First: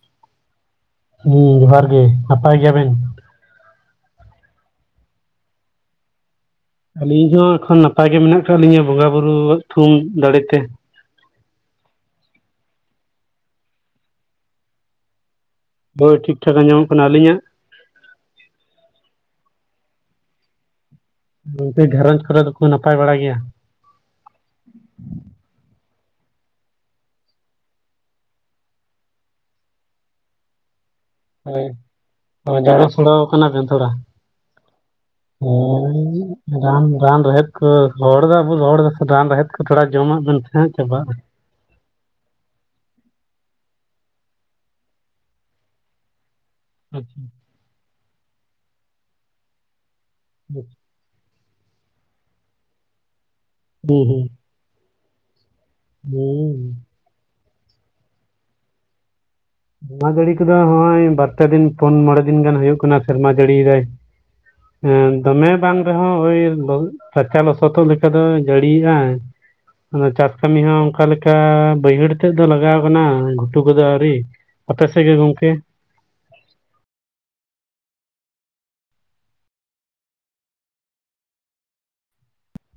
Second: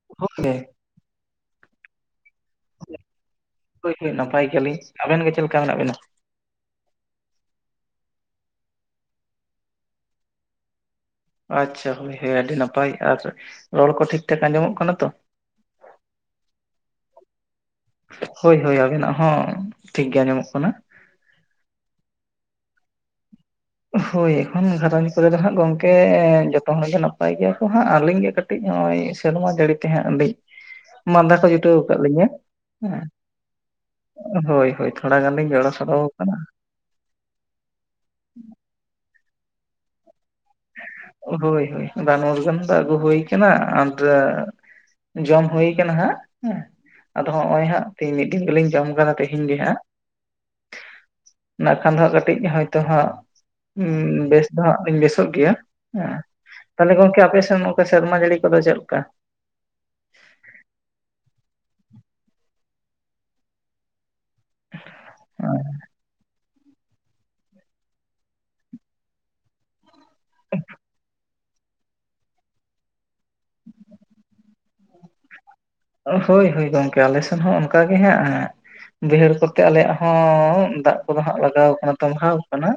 [unintelligible] ᱦᱮᱸ ᱡᱚᱦᱟᱨ ᱜᱮ ᱱᱟᱯᱟᱭ ᱜᱮᱭᱟᱵᱮᱱ? ᱦᱚᱭ [unintelligible] ᱱᱟᱯᱟᱭ ᱜᱮᱭᱟᱞᱤᱧ ᱟᱵᱮᱱ ᱜᱮ ᱪᱮᱫ ᱞᱮᱠᱟ ᱢᱮᱱᱟᱜ ᱵᱮᱱᱟ? ᱟᱹᱞᱤᱧ ᱦᱚᱸ ᱮᱠᱷᱚᱱ ᱱᱟᱯᱟᱭ ᱜᱮ ᱢᱮᱱᱟᱜ ᱟᱠᱟᱫ ᱞᱤᱧᱟᱹ ᱵᱚᱸᱜᱟ ᱵᱩᱨᱩ ᱭᱟᱜ ᱛᱷᱩᱢ ᱫᱟᱲᱮᱛᱮ ᱟᱪᱪᱷᱟ ᱦᱳᱭ ᱦᱮᱸ ᱟᱹᱰᱤ ᱱᱟᱯᱟᱭ, ᱟᱨ ᱨᱚᱲ ᱠᱚ ᱴᱷᱤᱠ ᱴᱷᱟᱠ ᱟᱸᱡᱚᱢᱚᱜ ᱠᱟᱱᱟ ᱛᱚ? ᱦᱳᱭ ᱴᱷᱤᱠ ᱴᱷᱟᱠ ᱟᱸᱡᱚᱢᱚᱜ ᱠᱟᱱᱟ᱾ ᱟᱹᱞᱤᱧᱟᱜ? ᱦᱳᱭ ᱦᱳᱭ ᱟᱵᱮᱱᱟᱜ ᱦᱚᱸ ᱴᱷᱤᱠᱜᱮ ᱟᱸᱡᱚᱢᱚᱜ ᱠᱟᱱᱟ ᱜᱚᱝᱠᱮ ᱜᱷᱟᱨᱚᱸᱡᱽ ᱠᱚᱨᱮ ᱫᱚᱠᱚ ᱱᱟᱯᱟᱭ ᱵᱟᱲᱟ ᱜᱮᱭᱟ? ᱦᱳᱭ ᱮᱠᱷᱚᱱ ᱜᱷᱟᱨᱚᱸᱡᱽ ᱠᱚ ᱨᱮ ᱫᱚ ᱦᱟᱸᱜ ᱜᱚᱢᱠᱮ ᱡᱚᱛᱚ ᱦᱚᱲ ᱜᱮ ᱱᱟᱯᱟᱭ ᱜᱮᱭᱟ ᱠᱚ ᱦᱟᱸᱜ, ᱟᱹᱞᱤᱧ ᱜᱮ ᱠᱟᱹᱴᱤᱡ ᱠᱟᱹᱴᱤᱡ ᱱᱚᱜᱼᱚᱭ ᱥᱮᱨᱢᱟ ᱡᱟᱹᱲᱤ ᱛᱮᱦᱟᱸᱜ ᱟᱹᱞᱤᱧ ᱢᱟᱸᱫᱟ ᱠᱚ ᱦᱳᱭ ᱡᱩᱴᱟᱹᱣ ᱠᱟᱜ ᱞᱤᱧᱟᱹ ᱡᱟᱜᱮ ᱥᱚᱲᱚᱣ ᱠᱟᱱᱟᱵᱮᱱ ᱛᱷᱚᱲᱟ ᱦᱮᱸ ᱦᱳᱭ ᱦᱳᱭ ᱛᱷᱚᱲᱟ ᱜᱟᱱ ᱞᱤᱧ ᱡᱚᱲᱚ ᱥᱚᱲᱚᱣ ᱦᱳᱭ ᱠᱟᱱᱟ ᱨᱟᱱ ᱨᱟᱱ ᱨᱮᱦᱮᱫ ᱠᱚ ᱦᱚᱲ ᱫᱚ ᱟᱵᱚ ᱦᱚᱲ ᱫᱚ ᱨᱟᱱ ᱨᱮᱦᱮᱫ ᱠᱚ ᱛᱷᱚᱲᱟ ᱡᱚᱢᱟᱜ ᱵᱮᱱ ᱥᱮ ᱦᱟᱸᱜ ᱪᱟᱵᱟᱜᱼᱟ ᱦᱳᱭ ᱦᱳᱭ ᱨᱟᱱ ᱢᱩᱨᱜᱟᱹᱱ ᱫᱚ ᱟᱹᱜᱩ ᱦᱳᱭ ᱠᱟᱱᱟ ᱟᱨ ᱡᱚᱢ ᱦᱳᱭ ᱠᱟᱱᱟ ᱦᱟᱸᱜ ᱦᱮᱸ ᱦᱩᱸ ᱟᱫᱚ ᱦᱚᱜᱼᱚᱭ ᱦᱟᱸᱜ ᱛᱤᱦᱤᱧ ᱢᱤᱫ ᱫᱤᱱ ᱜᱮᱞᱤᱧ ᱡᱚᱢ ᱠᱟᱫᱟ ᱛᱤᱦᱤᱧ ᱜᱮ ᱦᱟᱸᱜ [unintelligible] ᱱᱟᱜ ᱠᱷᱟᱱ ᱫᱚ ᱦᱟᱸᱜ ᱠᱟᱹᱴᱤᱡ ᱦᱳᱭᱛᱳ ᱦᱟᱸᱜ ᱩᱸ ᱦᱩᱸ ᱵᱮᱥ ᱫᱚ ᱦᱟᱸᱜ ᱞᱤᱧ ᱵᱮᱥᱚᱜ ᱜᱮᱭᱟ ᱦᱮᱸ ᱦᱩᱸ ᱛᱟᱦᱞᱮ ᱜᱚᱝᱠᱮ ᱟᱯᱮ ᱥᱮᱱ ᱱᱚᱝᱠᱟ ᱥᱮᱨᱢᱟ ᱡᱟᱹᱲᱤ ᱠᱚᱫᱚ ᱪᱮᱫ ᱞᱮᱠᱟ? ᱥᱮᱨᱢᱟ ᱡᱟᱹᱲᱤ ᱠᱚᱫᱚ ᱱᱚᱜᱼᱚᱭ ᱵᱟᱨᱯᱮ ᱫᱤᱱ ᱯᱩᱱ ᱢᱚᱬᱮ ᱫᱤᱱ ᱜᱟᱱ ᱦᱩᱭᱩᱜ ᱠᱟᱱᱟ ᱥᱮᱨᱢᱟ ᱡᱟᱹᱲᱤ ᱫᱟᱭ ᱦᱮᱸ ᱫᱚᱢᱮ ᱵᱟᱝ ᱨᱮᱦᱚᱸ ᱳᱭ ᱨᱟᱪᱟ ᱞᱚᱥᱚᱫᱚᱜ ᱞᱮᱠᱟ ᱫᱚ ᱡᱟᱹᱲᱤᱭᱟᱜ ᱚᱱᱟ ᱪᱟᱥ ᱠᱟᱹᱢᱤ ᱦᱚᱸ ᱚᱱᱠᱟ ᱞᱮᱠᱟ ᱚᱱᱠᱟ ᱵᱟᱹᱭᱦᱟᱹᱲ ᱛᱮᱫ ᱫᱚ ᱞᱟᱜᱟᱣ ᱟᱠᱟᱱᱟ ᱜᱷᱩᱴᱩ ᱠᱚᱫᱚ ᱟᱹᱣᱨᱤ ᱟᱯᱮ ᱥᱮᱫ ᱜᱮ ᱜᱚᱝᱠᱮ? ᱦᱳᱭ ᱦᱳᱭ ᱜᱚᱝᱠᱮ ᱟᱞᱮ ᱥᱮᱱ ᱦᱚᱸ ᱚᱱᱠᱟ ᱜᱮ ᱦᱟᱜ ᱦᱮᱸ ᱵᱟᱹᱭᱦᱟᱹᱲ ᱠᱚᱛᱮ ᱟᱞᱮᱭᱟᱜ ᱦᱚᱸ ᱫᱟᱜ ᱠᱚᱫᱚ ᱦᱟᱜ ᱞᱟᱜᱟᱣ ᱠᱟᱱᱟ ᱛᱟᱢᱵᱷᱟᱣ ᱠᱟᱱᱟ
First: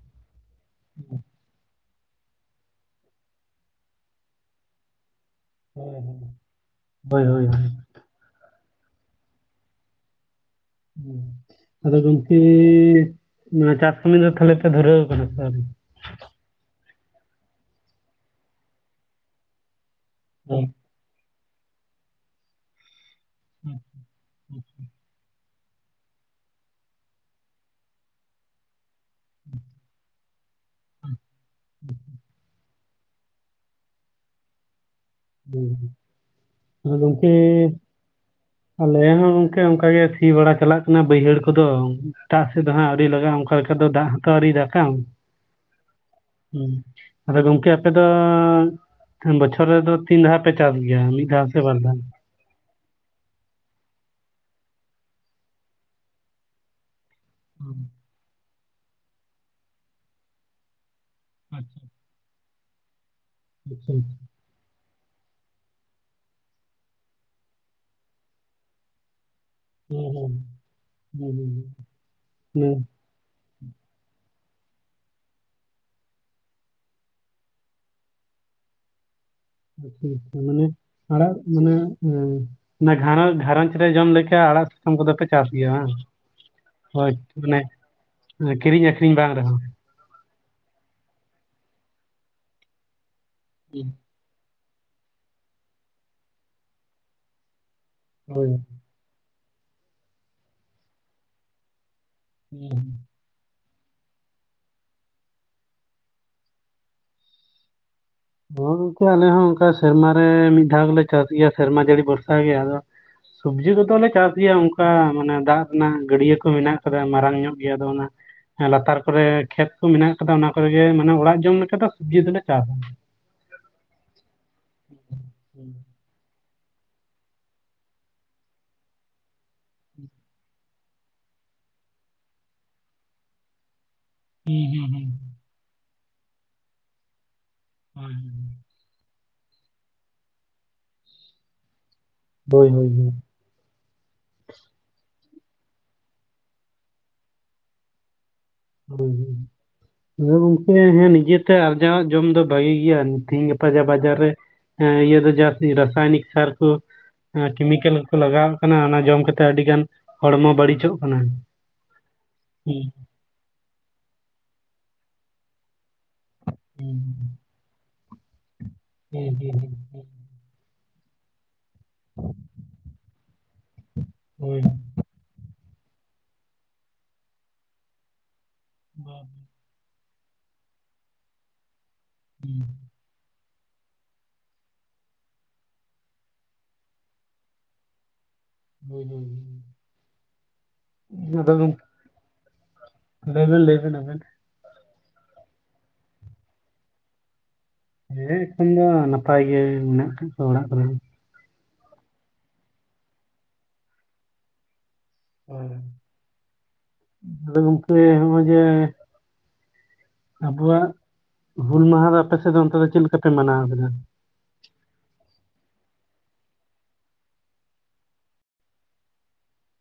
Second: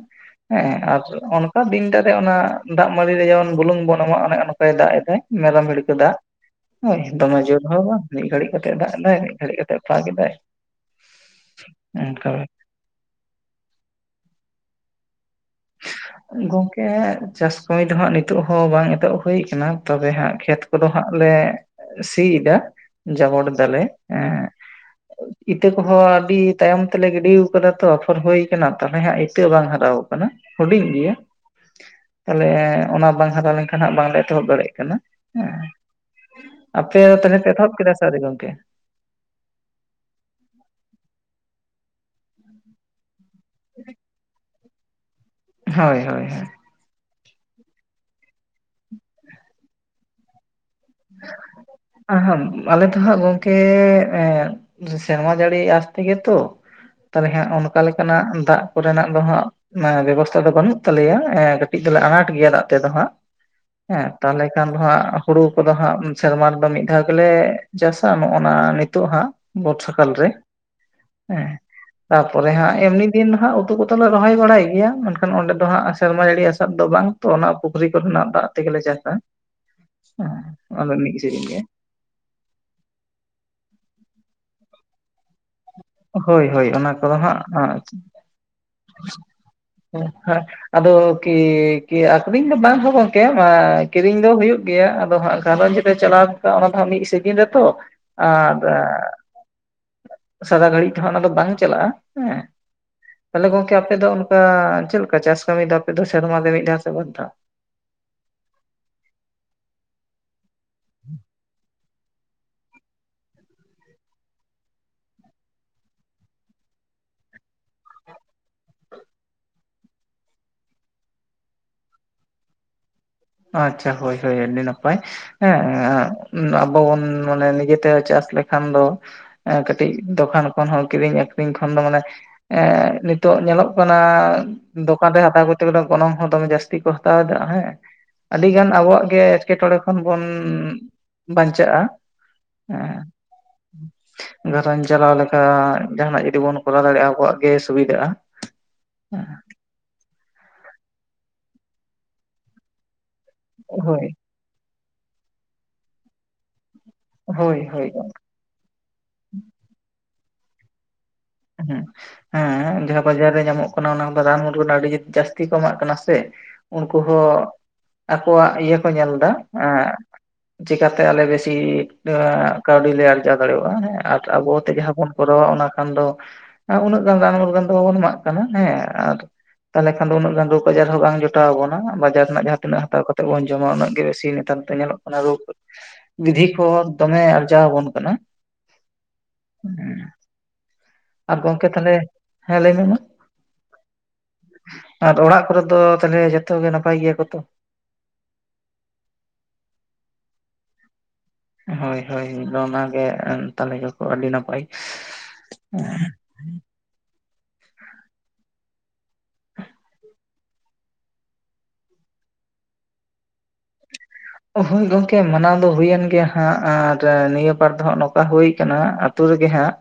ᱦᱮᱸ ᱟᱨ ᱚᱱᱠᱟ ᱫᱤᱱᱴᱟ ᱨᱮ ᱚᱱᱟ ᱫᱟᱜ ᱢᱟᱹᱰᱤ ᱨᱮ ᱡᱮᱢᱚᱱ ᱵᱩᱞᱩᱝ ᱵᱚᱱ ᱮᱢᱟ ᱚᱱᱮ ᱚᱱᱠᱟᱭ ᱫᱟᱜ ᱮᱫ ᱛᱟᱦᱮᱫ ᱢᱮᱨᱚᱢ ᱵᱷᱤᱲᱠᱟ ᱫᱟᱭ ᱦᱳᱭ ᱫᱚᱢᱮ ᱦᱳᱭ ᱦᱳᱭ ᱡᱳᱨ ᱦᱳᱭ᱾ ᱦᱚᱸ ᱢᱤᱫ ᱜᱷᱟᱹᱲᱤᱡ ᱠᱟᱛᱮ ᱫᱟᱜ ᱮᱫᱟᱭ ᱢᱤᱫ ᱜᱷᱟᱹᱲᱤᱡ ᱠᱟᱛᱮ ᱯᱷᱟᱠ ᱮᱫᱟᱭ ᱟᱫᱚ ᱚᱱᱠᱟ ᱜᱚᱢᱠᱮᱻ ᱪᱟᱥ ᱠᱟᱹᱢᱤ ᱫᱚ ᱛᱟᱦᱞᱮ ᱯᱮ ᱫᱷᱩᱨᱟᱹᱣ ᱠᱟᱱᱟ ᱥᱮ ᱟᱹᱣᱨᱤ? ᱜᱚᱝᱠᱮ ᱪᱟᱥ ᱠᱟᱹᱢᱤ ᱫᱚ ᱦᱟᱸᱜ ᱱᱤᱛᱳᱜ ᱦᱚᱸ ᱵᱟᱝ ᱮᱛᱚᱦᱚᱵ ᱦᱩᱭ ᱠᱟᱱᱟ ᱛᱚᱵᱮ ᱦᱟᱸᱜ ᱠᱷᱮᱛ ᱠᱚᱫᱚ ᱦᱟᱸᱜ ᱞᱮ ᱥᱤᱭᱮᱫᱟ ᱡᱟᱵᱚᱴ ᱫᱟᱞᱮ ᱮᱸᱜ ᱤᱛᱟᱹ ᱠᱚᱦᱚᱸ ᱟᱹᱰᱤ ᱛᱟᱭᱚᱢ ᱛᱮᱞᱮ ᱜᱤᱰᱤᱣ ᱠᱟᱫᱟ ᱛᱚ ᱟᱯᱷᱚᱨ ᱦᱩᱭ ᱠᱟᱱᱟ ᱛᱟᱦᱚᱞᱮ ᱦᱟᱸᱜ ᱤᱛᱟᱹ ᱵᱟᱝ ᱦᱟᱨᱟᱣ ᱠᱟᱱᱟ᱾ ᱦᱩᱰᱤᱧ ᱜᱮᱭᱟ ᱛᱟᱦᱚᱞᱮ ᱚᱱᱟ ᱵᱟᱝ ᱦᱟᱨᱟ ᱞᱮᱱᱠᱷᱟᱱ ᱦᱟᱸᱜ ᱵᱟᱝ ᱞᱮ ᱮᱛᱚᱦᱚᱵ ᱫᱟᱲᱮᱭᱟᱜ ᱠᱟᱱᱟ᱾ ᱦᱮᱸ ᱟᱫᱚ ᱟᱯᱮ ᱜᱚᱝᱠᱮ ᱛᱟᱦᱚᱞᱮ ᱯᱮ ᱮᱛᱚᱦᱚᱵ ᱠᱮᱫᱟ ᱥᱮ ᱟᱹᱣᱨᱤ ᱜᱚᱝᱠᱮ? ᱟᱞᱮ ᱦᱚᱸ ᱜᱚᱝᱠᱮ ᱚᱱᱠᱟ ᱜᱮ ᱥᱤ ᱵᱟᱲᱟ ᱪᱟᱞᱟᱜ ᱠᱟᱱᱟ ᱵᱟᱹᱭᱦᱟᱹᱲ ᱠᱚᱫᱚ ᱮᱴᱟᱜ ᱥᱮᱫ ᱫᱚ ᱦᱟᱸᱜ ᱟᱹᱣᱨᱤ ᱞᱟᱜᱟᱜ-ᱟ᱾ ᱚᱠᱟ ᱞᱮᱠᱟ ᱫᱚ ᱫᱟᱜ ᱦᱚᱛᱚ ᱟᱹᱣᱨᱤᱭ ᱫᱟᱜᱟ ᱦᱚᱭ ᱦᱚᱭ ᱦᱚᱭ ᱦᱮᱸ ᱟᱫᱚ ᱜᱚᱝᱠᱮ ᱟᱯᱮ ᱫᱚᱻ ᱵᱚᱪᱷᱚᱨ ᱨᱮᱫᱚ ᱛᱤᱱ ᱫᱷᱟᱣ ᱯᱮ ᱪᱟᱥ ᱜᱮᱭᱟ ᱢᱤᱫ ᱫᱷᱟᱣ ᱥᱮ ᱵᱟᱨ ᱫᱷᱟᱣ? ᱟᱦᱟᱸ ᱟᱞᱮ ᱫᱚ ᱦᱟᱸᱜ ᱜᱚᱝᱠᱮ ᱮ ᱥᱮᱨᱢᱟ ᱡᱟᱹᱲᱤ ᱟᱥᱛᱮᱜᱮ ᱛᱚ ᱛᱟᱦᱚᱞᱮ ᱦᱟᱸᱜ ᱚᱱᱠᱟ ᱞᱮᱠᱟᱱᱟᱜ ᱫᱟᱜ ᱠᱚ ᱨᱮᱱᱟᱜ ᱫᱚ ᱦᱟᱸᱜ ᱵᱮᱵᱚᱥᱛᱷᱟ ᱫᱚ ᱵᱟᱹᱱᱩᱜ ᱛᱟᱞᱮᱭᱟ ᱮᱸ ᱟᱪᱪᱷᱟ ᱠᱟᱹᱴᱤᱡ ᱫᱚᱞᱮ ᱟᱱᱟᱴ ᱜᱮᱭᱟ ᱫᱟᱜ ᱛᱮᱫᱚ ᱦᱟᱸᱜ ᱟᱪᱪᱷᱟ ᱦᱮᱸ ᱛᱟᱦᱚᱞᱮ ᱠᱷᱟᱱ ᱫᱚ ᱦᱟᱸᱜ ᱦᱩᱲᱩ ᱠᱚᱫᱚ ᱦᱟᱸᱜ ᱥᱮᱨᱢᱟ ᱨᱮᱫᱚ ᱢᱤᱫ ᱫᱷᱟᱣ ᱜᱮᱞᱮ ᱪᱟᱥᱟ ᱱᱚᱜ ᱚᱱᱟ ᱱᱤᱛᱚᱜ ᱦᱟᱸᱜ ᱵᱚᱨᱥᱟ ᱠᱟᱞ ᱨᱮ ᱦᱩᱸ ᱦᱮᱸ ᱦᱩᱸ ᱛᱟᱨᱯᱚᱨᱮ ᱦᱩᱸ ᱦᱟᱸᱜ ᱦᱩᱸ ᱮᱢᱱᱤ ᱫᱤᱱ ᱫᱚ ᱦᱟᱸᱜ ᱩᱛᱩ ᱠᱚᱛᱚ ᱞᱮ ᱨᱚᱦᱚᱭ ᱵᱟᱲᱟᱭ ᱜᱮᱭᱟ ᱢᱮᱱᱠᱷᱟᱱ ᱚᱸᱰᱮ ᱫᱚ ᱦᱟᱸᱜ ᱥᱮᱨᱢᱟ ᱡᱟᱹᱲᱤ ᱟᱥᱟᱵ ᱫᱚ ᱵᱟᱝ ᱛᱚ ᱚᱱᱟ ᱯᱩᱠᱷᱨᱤ ᱠᱚ ᱨᱮᱱᱟᱜ ᱫᱟᱜ ᱛᱮᱜᱮ ᱞᱮ ᱪᱟᱥᱟ [unintelligible] ᱦᱮᱸ ᱢᱤᱫ ᱚᱱᱟ ᱥᱤᱡᱤᱱ ᱜᱮ ᱜᱷᱟᱸᱨᱚ ᱜᱷᱟᱸᱨᱚᱧᱡᱽ ᱨᱮ ᱡᱚᱢ ᱞᱮᱠᱟ ᱟᱲᱟᱜ ᱥᱟᱠᱟᱢ ᱠᱚᱫᱚ ᱯᱮ ᱪᱟᱥ ᱜᱮᱭᱟ ᱵᱟᱝ ᱦᱳᱭ ᱦᱳᱭ ᱚᱱᱟ ᱠᱚᱫᱚ ᱦᱟᱸᱜ ᱮᱸ, ᱠᱤᱨᱤᱧ ᱟᱹᱠᱷᱨᱤᱧ ᱵᱟᱝ ᱨᱮᱦᱚᱸ ᱦᱮᱸ ᱟᱫᱚ ᱠᱤ ᱠᱤ ᱟᱹᱠᱷᱨᱤᱧ ᱫᱚ ᱵᱟᱝ ᱦᱳ ᱜᱚᱝᱠᱮ ᱢᱟ ᱦᱩᱸ, ᱠᱤᱨᱤᱧ ᱫᱚ ᱦᱩᱭᱩᱜ- ᱜᱮᱭᱟ ᱟᱫᱚ ᱦᱟᱸᱜ ᱜᱷᱟᱸᱨᱚᱸᱡᱽ ᱨᱮ ᱪᱟᱞᱟᱣ ᱚᱱᱟ ᱫᱚ ᱦᱟᱸᱜ ᱢᱤᱫ ᱥᱤᱡᱤᱱ ᱨᱮᱛᱚ ᱦᱳᱭ ᱟᱨ ᱥᱟᱨᱟ ᱜᱷᱟᱹᱲᱤᱡ ᱫᱚ ᱦᱟᱸᱜ ᱚᱱᱟ ᱫᱚ ᱵᱟᱝ ᱪᱟᱞᱟᱜ-ᱟ ᱦᱮᱸ [unintelligible] ᱛᱟᱦᱚᱞᱮ ᱜᱚᱝᱠᱮ ᱟᱯᱮ ᱫᱚ ᱚᱱᱠᱟ ᱪᱮᱫ ᱞᱮᱠᱟ ᱪᱟᱥ ᱠᱟᱹᱢᱤ ᱫᱚ ᱟᱯᱮ ᱫᱚ ᱥᱮᱨᱢᱟ ᱨᱮ ᱢᱤᱫ ᱫᱷᱟᱣ ᱥᱮ ᱵᱟᱨ ᱫᱷᱟᱣ? ᱦᱚᱸ ᱜᱚᱝᱠᱮ ᱟᱞᱮ ᱦᱚᱸ ᱚᱱᱠᱟ ᱥᱮᱨᱢᱟ ᱨᱮ ᱢᱤᱫ ᱫᱷᱟᱣ ᱜᱮᱞᱮ ᱪᱟᱥ ᱜᱮᱭᱟ ᱥᱮᱨᱢᱟ ᱡᱟᱹᱲᱤ ᱵᱷᱚᱨᱥᱟ ᱜᱮ ᱟᱫᱚ ᱥᱚᱵᱡᱤ ᱠᱚᱫᱚ ᱞᱮ ᱪᱟᱥ ᱜᱮᱭᱟ ᱚᱱᱠᱟ ᱢᱟᱱᱮ ᱫᱟᱜ ᱨᱮᱱᱟᱜ ᱜᱟᱹᱰᱭᱟᱹ ᱠᱚ ᱢᱮᱱᱟᱜ ᱟᱠᱟᱫᱟ ᱢᱟᱨᱟᱝ ᱧᱚᱜ ᱜᱮᱭᱟ ᱟᱫᱚ ᱚᱱᱟ ᱞᱟᱛᱟᱨ ᱠᱚᱨᱮ ᱠᱷᱮᱛ ᱠᱚ ᱢᱮᱱᱟᱜ ᱠᱟᱫᱟ ᱚᱱᱟ ᱠᱚᱨᱮ ᱜᱮ ᱢᱟᱱᱮ ᱚᱲᱟᱜ ᱡᱚᱢ ᱞᱮᱠᱟ ᱫᱚ ᱥᱚᱵᱡᱤ ᱫᱚᱞᱮ ᱪᱟᱥᱟ ᱟᱪᱪᱷᱟ ᱦᱳᱭ ᱦᱳᱭ ᱟᱹᱰᱤ ᱱᱟᱯᱟᱭ ᱦᱩᱸ ᱦᱮᱸ ᱟᱵᱚ ᱵᱚᱱ ᱢᱟᱱᱮ ᱱᱤᱡᱮ ᱛᱮ ᱪᱟᱥ ᱞᱮᱠᱷᱟᱱ ᱫᱚ ᱠᱟᱹᱴᱤᱡ ᱫᱚᱠᱟᱱ ᱠᱷᱚᱱ ᱦᱚᱸ ᱠᱤᱨᱤᱧ ᱟᱹᱠᱷᱨᱤᱧ ᱠᱷᱚᱱ ᱫᱚ ᱢᱟᱱᱮ ᱮᱸ ᱱᱤᱛᱚᱜ ᱧᱮᱞᱚᱜ ᱠᱟᱱᱟ ᱦᱩᱸ ᱦᱩᱸ ᱦᱳᱭ ᱫᱚᱠᱟᱱ ᱨᱮ ᱦᱳᱭ, ᱦᱟᱛᱟᱣ ᱠᱚᱨᱛᱮ ᱜᱮᱞᱮ ᱜᱚᱱᱚᱝ ᱦᱚᱸ ᱫᱚᱢᱮ ᱡᱟᱹᱥᱛᱤ ᱠᱚ ᱦᱟᱛᱟᱣ ᱮᱫᱟ ᱦᱮᱸ ᱦᱳᱭ. ᱟᱹᱰᱤ ᱜᱟᱱ ᱟᱵᱚᱣᱟᱜ ᱜᱮ ᱮᱴᱠᱮᱴᱚᱬᱮ ᱠᱷᱚᱱ ᱵᱚᱱ ᱵᱟᱧᱪᱟᱜ-ᱟ᱾ ᱦᱳᱭ ᱦᱳᱭ ᱦᱳᱭ [unintelligible] ᱜᱷᱟᱨᱚᱸᱧᱡᱽ ᱪᱟᱞᱟᱣ ᱞᱮᱠᱟ ᱡᱟᱦᱟᱱᱟᱜ ᱡᱚᱫᱤ ᱵᱚᱱ ᱠᱚᱨᱟᱣ ᱫᱟᱲᱮᱭᱟᱜ-ᱟ ᱟᱵᱚᱣᱟᱜ ᱜᱮ ᱥᱩᱵᱤᱫᱷᱟᱜ-ᱟ᱾ ᱛᱚᱵᱮ ᱜᱚᱝᱠᱮ ᱦᱮᱸ ᱱᱤᱡᱮᱛᱮ ᱟᱨᱡᱟᱣᱟᱜ ᱡᱚᱢ ᱫᱚ ᱵᱷᱟᱜᱤ ᱜᱮᱭᱟ ᱛᱤᱦᱤᱧ ᱜᱟᱯᱟ ᱡᱟ ᱦᱳᱭ ᱵᱟᱡᱟᱨ ᱨᱮ ᱮᱸ ᱤᱭᱟᱹ ᱫᱚ ᱡᱟᱥᱛᱤ ᱨᱟᱥᱟᱭᱱᱤᱠ ᱥᱟᱨ ᱠᱚ ᱟᱸ ᱦᱳᱭ ᱦᱳᱭ ᱠᱮᱢᱤᱠᱮᱞ ᱠᱚ ᱞᱟᱜᱟᱣᱟᱜ ᱠᱟᱱᱟ ᱚᱱᱟ ᱡᱚᱢ ᱠᱟᱛᱮᱜ ᱟᱹᱰᱤ ᱜᱟᱱ ᱦᱚᱲᱢᱚ ᱵᱟᱹᱲᱤᱡᱚᱜ ᱠᱟᱱᱟ᱾ ᱦᱮᱸ ᱡᱟᱦᱟᱸ ᱵᱟᱡᱟᱨ ᱨᱮ ᱧᱟᱢᱚᱜ ᱠᱟᱱᱟ ᱚᱱᱟ ᱦᱚᱸ ᱵᱟᱫᱟᱢ ᱨᱩᱢ ᱨᱮᱱᱟᱜ ᱟᱹᱰᱤ ᱡᱟᱹᱥᱛᱤ ᱠᱚ ᱮᱢᱟᱜ ᱠᱟᱱᱟ ᱥᱮ ᱩᱱᱠᱩ ᱦᱚᱸ ᱟᱠᱚᱣᱟᱜ ᱤᱭᱟᱹ ᱠᱚ ᱧᱮᱞ ᱦᱩᱸ ᱫᱟ ᱦᱩᱸ ᱦᱩᱸ ᱮᱸᱜ ᱪᱮᱠᱟ ᱛᱮ ᱟᱞᱮ ᱵᱮᱥᱤ ᱠᱟᱹᱣᱰᱤ ᱞᱮ ᱟᱨᱡᱟᱣ ᱫᱟᱲᱮᱣᱟᱜ-ᱟ ᱦᱮᱸ ᱟᱨ ᱟᱵᱚ ᱦᱳᱭ ᱦᱩᱸ ᱛᱮᱜᱮ ᱡᱟᱸᱦᱜ ᱵᱚᱱ ᱠᱚᱨᱟᱣᱟ ᱚᱱᱟ ᱠᱷᱟᱱ ᱫᱚ ᱩᱱᱟᱹᱜ ᱜᱟᱱ ᱨᱟᱱ ᱢᱩᱨᱜᱟᱱ ᱫᱚ ᱵᱟᱵᱚᱱ ᱮᱢᱟᱜ ᱠᱟᱱᱟ ᱦᱮᱸ ᱟᱨ ᱛᱟᱦᱚᱞᱮ ᱠᱷᱟᱱ ᱫᱚ ᱩᱱᱟᱹᱜ ᱜᱟᱱ ᱫᱚ ᱨᱚᱜ ᱵᱟᱡᱟᱨ ᱦᱚᱸ ᱵᱟᱝ ᱡᱚᱴᱟᱣ ᱟᱵᱚᱱᱟ ᱵᱟᱡᱟᱨ ᱨᱮᱱᱟᱜ ᱡᱟᱦᱟᱸ ᱛᱤᱱᱟᱹᱜ ᱦᱟᱛᱟᱣ ᱠᱟ- ᱛᱮᱜ ᱵᱚᱱ ᱡᱚᱢᱟ ᱩᱱᱟᱹᱜ ᱜᱮ ᱤᱥᱤ ᱱᱮᱛᱟᱨ ᱫᱚ ᱧᱮᱞᱚᱜ ᱠᱟᱱᱟ ᱨᱳᱜᱽ ᱵᱤᱫᱷᱤ ᱠᱚ ᱫᱚᱢᱮ ᱟᱨᱡᱟᱣ ᱟᱵᱚᱱ ᱠᱟᱱᱟ [unintelligible] ᱟᱨ ᱜᱚᱝᱠᱮ ᱛᱟᱦᱚᱞᱮ ᱦᱮᱸ ᱞᱟᱹᱭ ᱢᱮ ᱢᱟ ᱞᱟᱹᱭᱵᱤᱱ ᱞᱟᱹᱭᱵᱤᱱ ᱟᱵᱤᱱ ᱟᱨ ᱚᱲᱟᱜ ᱠᱚᱨᱮ ᱫᱚ ᱛᱟᱦᱚᱞᱮ ᱡᱚᱛᱚ ᱜᱮ ᱱᱟᱯᱟᱭ ᱜᱮᱭᱟ ᱠᱚ ᱛᱚ ᱦᱮᱸ ᱮᱠᱷᱚᱱ ᱫᱚ ᱱᱟᱯᱟᱭ ᱜᱮ ᱢᱮᱱᱟᱜ ᱟᱠᱟᱫ ᱠᱚᱣᱟ ᱚᱲᱟᱜ ᱠᱚᱨᱮ ᱦᱚᱸ ᱦᱳᱭ ᱦᱳᱭ ᱚᱱᱟᱜᱮ [unintelligible] ᱜᱮᱠᱚ ᱟᱹᱰᱤ ᱱᱟᱯᱟᱭ [unintelligible] ᱱᱚᱜ-ᱚᱭ ᱡᱮ ᱟᱵᱚᱣᱟᱜ ᱦᱩᱞ ᱢᱟᱦᱟ ᱫᱚ ᱟᱯᱮᱥᱮᱫ ᱚᱱᱛᱮ ᱫᱚ ᱪᱮᱫ ᱞᱮᱠᱟ ᱯᱮ ᱢᱟᱱᱟᱣ ᱠᱮᱫᱟ ᱦᱳᱭ ᱜᱚᱝᱠᱮ ᱢᱟᱱᱟᱣ ᱫᱚ ᱦᱩᱭᱮᱱ ᱜᱮᱭᱟ ᱦᱟᱸᱜ ᱟᱨ ᱱᱤᱭᱟᱹ ᱵᱟᱨ ᱫᱚ ᱦᱟᱸᱜ ᱱᱚᱝᱠᱟ ᱦᱩᱭ ᱠᱟᱱᱟ ᱟᱛᱩ ᱨᱮᱜᱮ ᱦᱟᱸᱜ